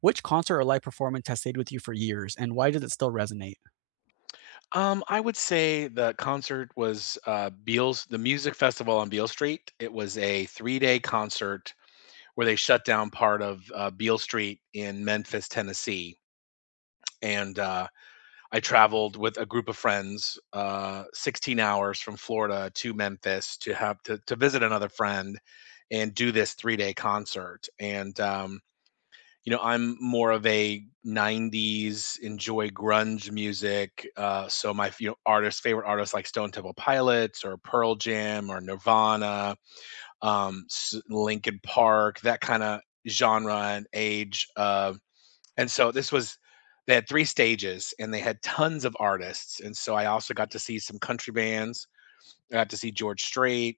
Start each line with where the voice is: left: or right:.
right: Which concert or live performance has stayed with you for years, and why does it still resonate?
left: I would say the concert was Beale's, the music festival on Beale Street. It was a 3 day concert where they shut down part of Beale Street in Memphis, Tennessee. And I traveled with a group of friends, 16 hours from Florida to Memphis to to visit another friend and do this 3 day concert. I'm more of a '90s enjoy grunge music. So my artists, favorite artists like Stone Temple Pilots or Pearl Jam or Nirvana, um, Lincoln Park, that kind of genre and age. And so this was They had three stages and they had tons of artists. And so I also got to see some country bands. I got to see George Strait.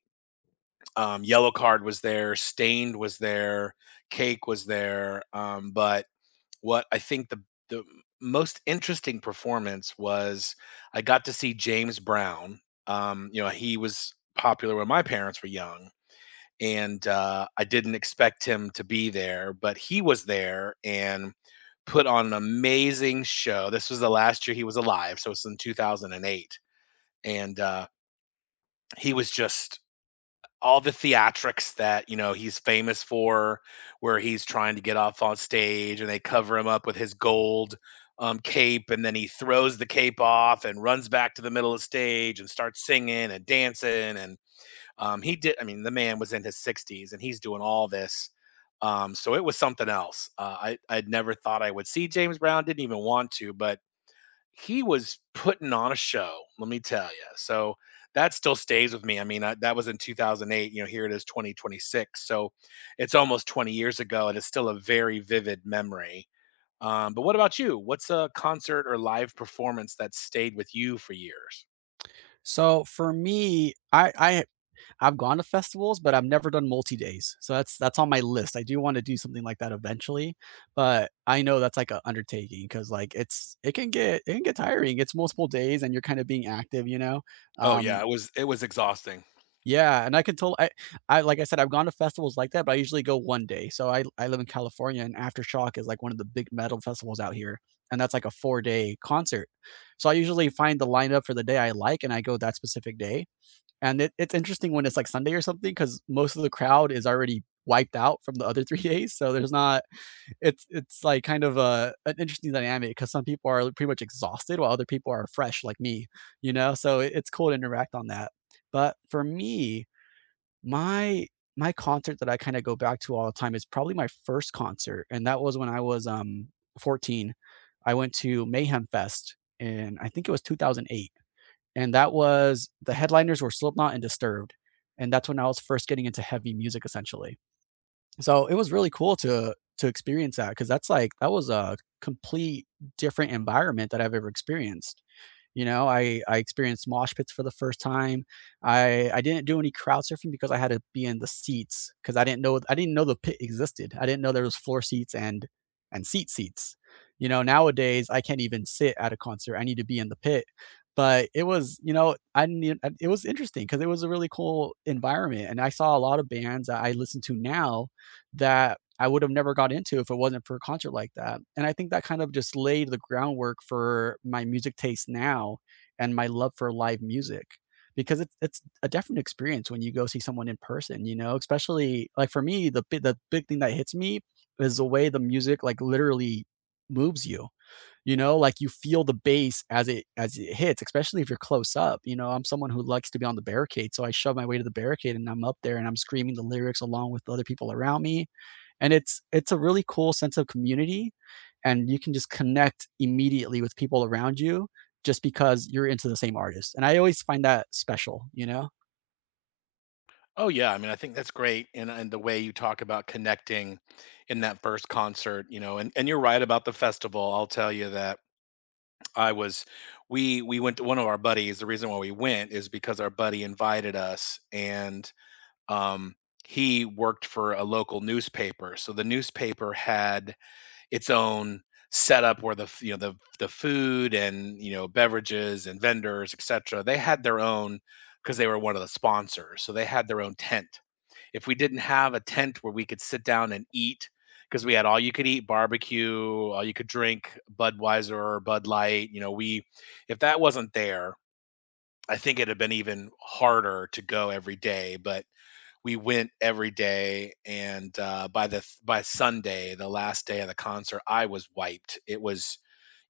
left: Yellow Card was there. Stained was there. Cake was there. But what I think the most interesting performance was I got to see James Brown. He was popular when my parents were young, and I didn't expect him to be there, but he was there and put on an amazing show. This was the last year he was alive, so it's in 2008, and he was just all the theatrics that he's famous for, where he's trying to get off on stage and they cover him up with his gold cape, and then he throws the cape off and runs back to the middle of the stage and starts singing and dancing. And he did. I mean, the man was in his 60s and he's doing all this. So it was something else. I'd never thought I would see James Brown. Didn't even want to, but he was putting on a show, let me tell you. So that still stays with me. I mean, that was in 2008. You know, here it is 2026. So it's almost 20 years ago, and it's still a very vivid memory. But what about you? What's a concert or live performance that stayed with you for years?
right: So for me, I I've gone to festivals, but I've never done multi days. So that's on my list. I do want to do something like that eventually, but I know that's like an undertaking because like it can get it can get tiring. It's multiple days, and you're kind of being active, you know.
left: Oh yeah,
right: Um,
left: it was exhausting.
right: Yeah, and I can tell. I like I said, I've gone to festivals like that, but I usually go one day. So I live in California, and Aftershock is like one of the big metal festivals out here, and that's like a four-day concert. So I usually find the lineup for the day I like, and I go that specific day. And it's interesting when it's like Sunday or something, because most of the crowd is already wiped out from the other 3 days, so there's not it's it's like kind of a an interesting dynamic, because some people are pretty much exhausted while other people are fresh like me, you know? So it's cool to interact on that. But for me, my my concert that I kinda go back to all the time is probably my first concert, and that was when I was, 14. I went to Mayhem Fest, and I think it was 2008, and that was the headliners were Slipknot and Disturbed, and that's when I was first getting into heavy music, essentially. So, it was really cool to experience that because that's, like that was a complete different environment that I've ever experienced. You know, I experienced mosh pits for the first time. I didn't do any crowd surfing because I had to be in the seats because I didn't know the pit existed. I didn't know there was floor seats and seats. You know, nowadays I can't even sit at a concert. I need to be in the pit. But it was, you know, I didn't e I- it was interesting because it was a really cool environment, and I saw a lot of bands that I listen to now that I would have never got into if it wasn't for a concert like that. And I think that kind of just laid the groundwork for my music taste now and my love for live music because it's a different experience when you go see someone in person, you know, especially like for me, the big thing that hits me is the way the music like literally moves you you know? Like, you feel the bass as it hits, especially if you're close up, you know? I'm someone who likes to be on the barricade, so I shove my way to the barricade, and I'm up there, and I'm screaming the lyrics along with the other people around me, and it's a really cool sense of community, and you can just connect immediately with people around you just because you're into the same artist, and I always find that special, you know?
left: Oh yeah, I mean I think that's great, and the way you talk about connecting in that first concert, you know, and you're right about the festival. I'll tell you that I was we went to one of our buddies. The reason why we went is because our buddy invited us, and um he worked for a local newspaper. So the newspaper had its own setup where you know the food and you know beverages and vendors etc. They had their own because they were one of the sponsors. So they had their own tent if we didn't have a tent where we could sit down and eat because we had all you could eat barbecue, all you could drink Budweiser or Bud Light. You know, we if that wasn't there, I think it'd have been even harder to go every day, but we went every day, and by the by Sunday, the last day of the concert, I was wiped. It was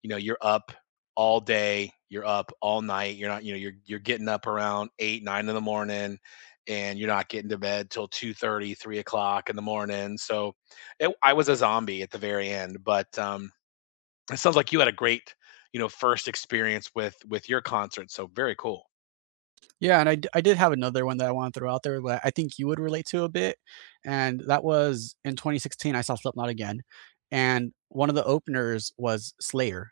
left: you know you're up all day, you're up all night, you're not you know you're getting up around 8, 9 in the morning, and you're not getting to bed till 2:30, 3 o'clock in the morning. So I was a zombie at the very end, but it sounds like you had a great first experience with your concert. So very cool.
right: Yeah, and I did have another one that I wanna throw out there that I think you would relate to a bit, and that was in 2016, I saw Slipknot again, and one of the openers was Slayer.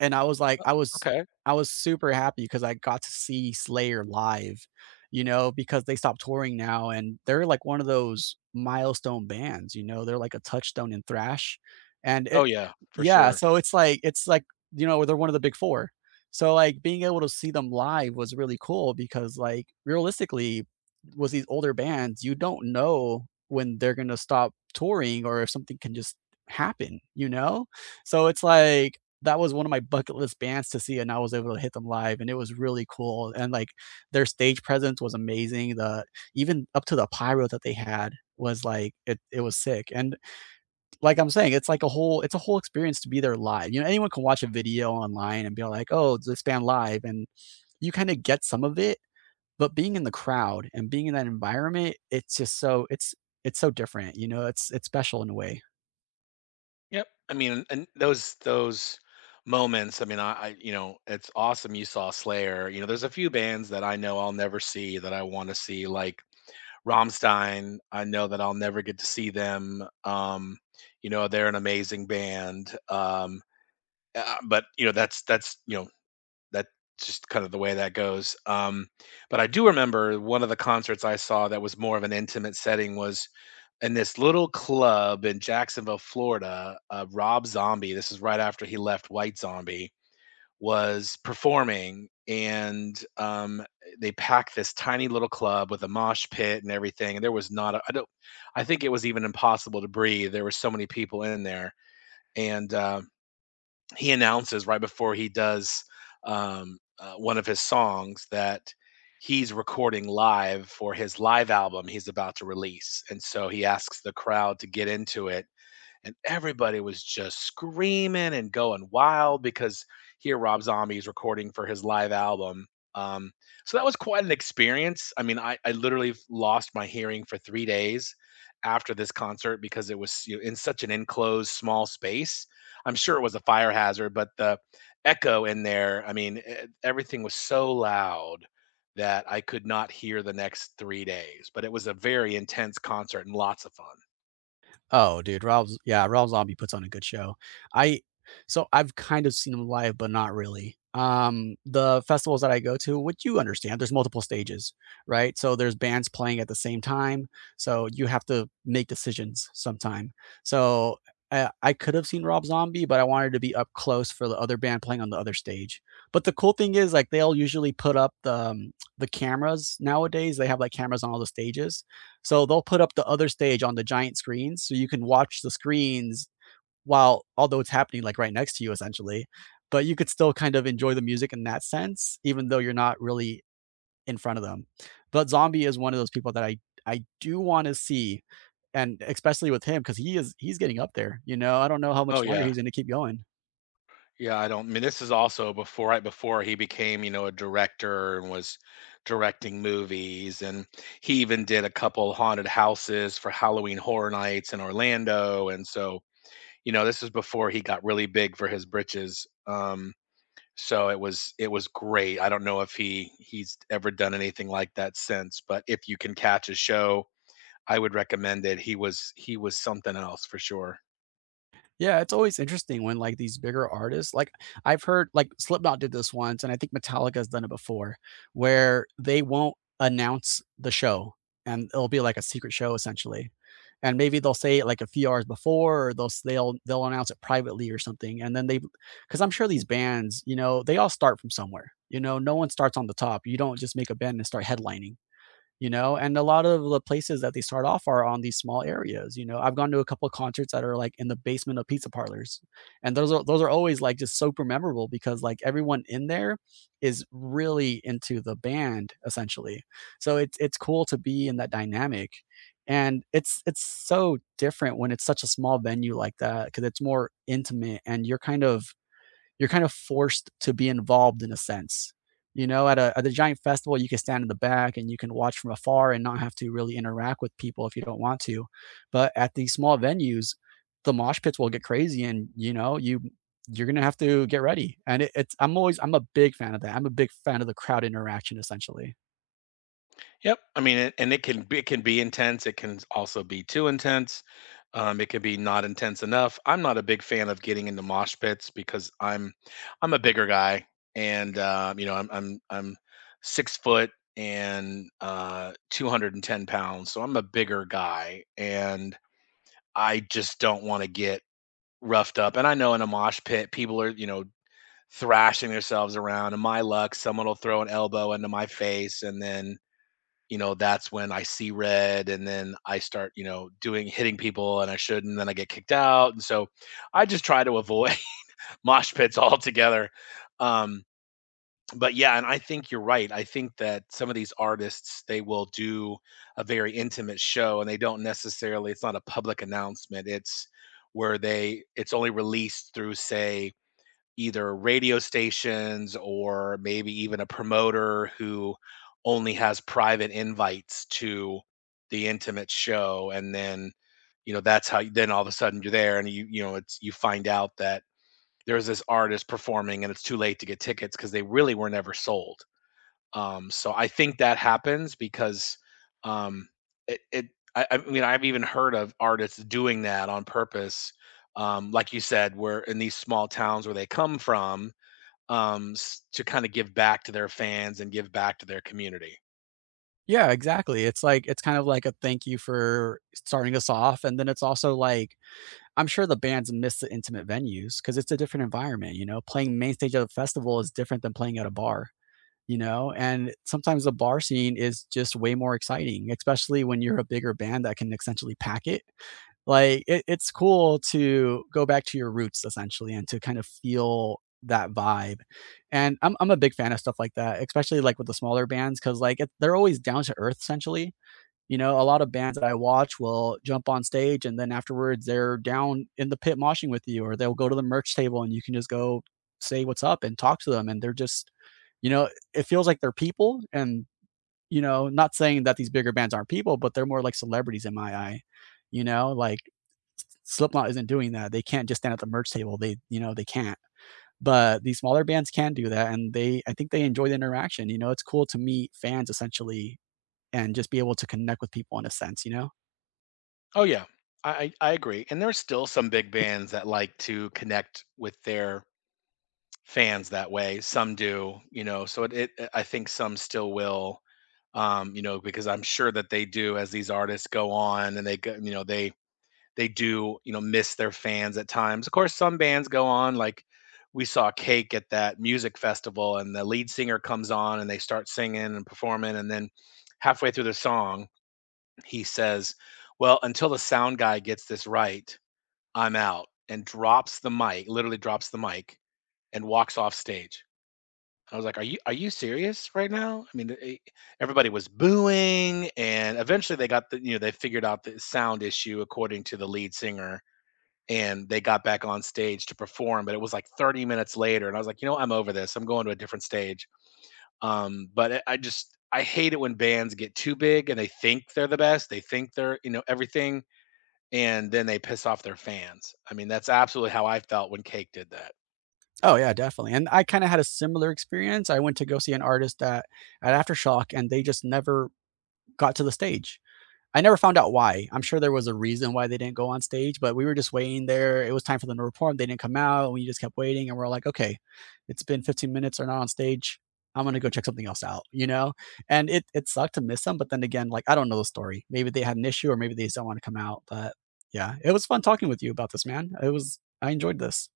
right: And
left: Okay.
right: I was super happy because I got to see Slayer live, you know, because they stopped touring now, and they're like one of those milestone bands, you know, they're like a touchstone in thrash, and it
left: Oh yeah, for
right: Yeah,
left: sure.
right: so it's like, you know, they're one of the big 4. So, like, being able to see them live was really cool because, like, realistically, with these older bands, you don't know when they're gonna stop touring or if something can just happen, you know? So it's like that was one of my bucket list bands to see, and I was able to hit them live, and it was really cool, and, like, their stage presence was amazing, the even up to the pyro that they had was, like, it was sick, and like I'm saying, it's like a whole experience to be there live, you know, anyone can watch a video online and be like, "Oh, this band live," and you kinda get some of it, but being in the crowd and being in that environment, it's just it's so different, you know, it's special in a way.
left: Yep, I mean, and those moments, I mean I you know it's awesome you saw Slayer. You know, there's a few bands that I know I'll never see that I want to see, like Rammstein. I know that I'll never get to see them. You know, they're an amazing band. But you know, that's you know, that's just kind of the way that goes. But I do remember one of the concerts I saw that was more of an intimate setting was in this little club in Jacksonville, Florida. Rob Zombie. This is right after he left White Zombie was performing, and they packed this tiny little club with a mosh pit and everything, and there was not a, I don't I think it was even impossible to breathe, there were so many people in there. And He announces right before he does one of his songs that he's recording live for his live album he's about to release, and so he asks the crowd to get into it, and everybody was just screaming and going wild because here Rob Zombie is recording for his live album. Um, so that was quite an experience. I mean, I literally lost my hearing for 3 days after this concert because it was you know, in such an enclosed small space. I'm sure it was a fire hazard, but the echo in there, I mean, everything was so loud that I could not hear the next 3 days. But it was a very intense concert and lots of fun.
right: Oh, dude, Rob Zombie puts on a good show. I So I've kind of seen him live, but not really. The festivals that I go to, which you understand, there's multiple stages, right? So there's bands playing at the same time, so you have to make decisions sometime. So, I could have seen Rob Zombie, but I wanted to be up close for the other band playing on the other stage. But the cool thing is, like, they'll usually put up the cameras nowadays, they have, like, cameras on all the stages, so they'll put up the other stage on the giant screens so you can watch the screens while although it's happening like right next to you essentially, but you could still kind of enjoy the music in that sense, even though you're not really in front of them. But Zombie is one of those people that I do want to see, and especially with him because he's getting up there. You know, I don't know how
left: Oh,
right: much longer
left: yeah.
right: he's going to keep going.
left: Yeah, I don't I mean, this is also before right before he became, you know, a director and was directing movies, and he even did a couple haunted houses for Halloween Horror Nights in Orlando, and so, you know, this is before he got really big for his britches, so it was great. I don't know if he's ever done anything like that since, but if you can catch a show, I would recommend it. He was something else for sure.
right: Yeah, it's always interesting when, like, these bigger artists like, I've heard like, Slipknot did this once, and I think Metallica's done it before, where they won't announce the show, and it'll be like a secret show essentially, and maybe they'll say it, like, a few hours before, or they'll s they'll announce it privately or something, and then they, because 'cause I'm sure these bands, you know, they all start from somewhere, you know, no one starts on the top, you don't just make a band and start headlining, you know. And a lot of the places that they start off are on these small areas, you know. I've gone to a couple of concerts that are like in the basement of pizza parlors, and those are always like just super memorable because like everyone in there is really into the band essentially, so it's cool to be in that dynamic, and it's so different when it's such a small venue like that because it's more intimate and you're kind of forced to be involved in a sense. You know, at a giant festival, you can stand in the back and you can watch from afar and not have to really interact with people if you don't want to. But at these small venues, the mosh pits will get crazy, and you know, you're gonna have to get ready. And it, it's I'm always I'm a big fan of that. I'm a big fan of the crowd interaction, essentially.
left: Yep. And it can be intense. It can also be too intense. It can be not intense enough. I'm not a big fan of getting into mosh pits because I'm a bigger guy, and you know I'm 6 foot and 210 pounds, so I'm a bigger guy, and I just don't want to get roughed up. And I know in a mosh pit, people are you know thrashing themselves around. And my luck, someone will throw an elbow into my face, and then you know, that's when I see red and then I start, you know, doing hitting people and I shouldn't, and then I get kicked out. And so I just try to avoid mosh pits altogether. Um, but yeah, and I think you're right. I think that some of these artists, they will do a very intimate show and they don't necessarily, it's not a public announcement. It's it's only released through, say, either radio stations or maybe even a promoter who only has private invites to the intimate show, and then you know that's how then all of a sudden you're there and you know it's you find out that there's this artist performing, and it's too late to get tickets because they really were never sold. So I think that happens because um it I mean I've even heard of artists doing that on purpose, like you said, where in these small towns where they come from, to kind of give back to their fans and give back to their community.
right: Yeah, exactly. It's kind of like a thank you for starting us off, and then it's also like I'm sure the bands miss the intimate venues because it's a different environment, you know? Playing main stage at a festival is different than playing at a bar, you know? And sometimes the bar scene is just way more exciting, especially when you're a bigger band that can essentially pack it. Like, it's cool to go back to your roots essentially and to kind of feel that vibe. And I'm a big fan of stuff like that, especially, like, with the smaller bands because like, it they're always down to earth essentially. You know, a lot of bands that I watch will jump on stage and then afterwards they're down in the pit moshing with you, or they'll go to the merch table and you can just go say what's up and talk to them. And they're just, you know, it feels like they're people. And, you know, not saying that these bigger bands aren't people, but they're more like celebrities in my eye. You know, like Slipknot isn't doing that. They can't just stand at the merch table. They, you know, they can't. But these smaller bands can do that. And I think they enjoy the interaction. You know, it's cool to meet fans essentially and just be able to connect with people in a sense, you know?
left: Oh yeah, I I agree. And there's still some big bands that like to connect with their fans that way. Some do, you know. So it I think some still will, you know, because I'm sure that they do as these artists go on and they go, you know, they do, you know, miss their fans at times. Of course, some bands go on, like we saw Cake at that music festival, and the lead singer comes on and they start singing and performing. And then halfway through the song, he says, "Well, until the sound guy gets this right, I'm out," and drops the mic, literally drops the mic, and walks off stage. I was like, are you serious right now?" I mean, everybody was booing, and eventually they got the you know they figured out the sound issue according to the lead singer, and they got back on stage to perform, but it was like 30 minutes later, and I was like, you know, I'm over this. I'm going to a different stage. But I just I hate it when bands get too big and they think they're the best. They think they're you know everything, and then they piss off their fans. I mean, that's absolutely how I felt when Cake did that.
right: Oh, yeah, definitely, and I kinda had a similar experience. I went to go see an artist at Aftershock, and they just never got to the stage. I never found out why. I'm sure there was a reason why they didn't go on stage, but we were just waiting there. It was time for them to perform, they didn't come out, we just kept waiting, and we're like, "Okay, it's been 15 minutes, they're not on stage. I'm gonna go check something else out," you know? And it sucked to miss them. But then again, like, I don't know the story. Maybe they had an issue or maybe they just don't wanna come out, but yeah, it was fun talking with you about this, man. It was I enjoyed this.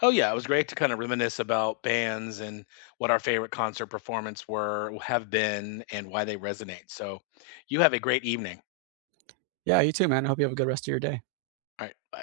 left: Oh yeah, it was great to kind of reminisce about bands and what our favorite concert performance were, have been, and why they resonate. So, you have a great evening.
right: Yeah, you too, man. I hope you have a good rest of your day.
left: All right, bye.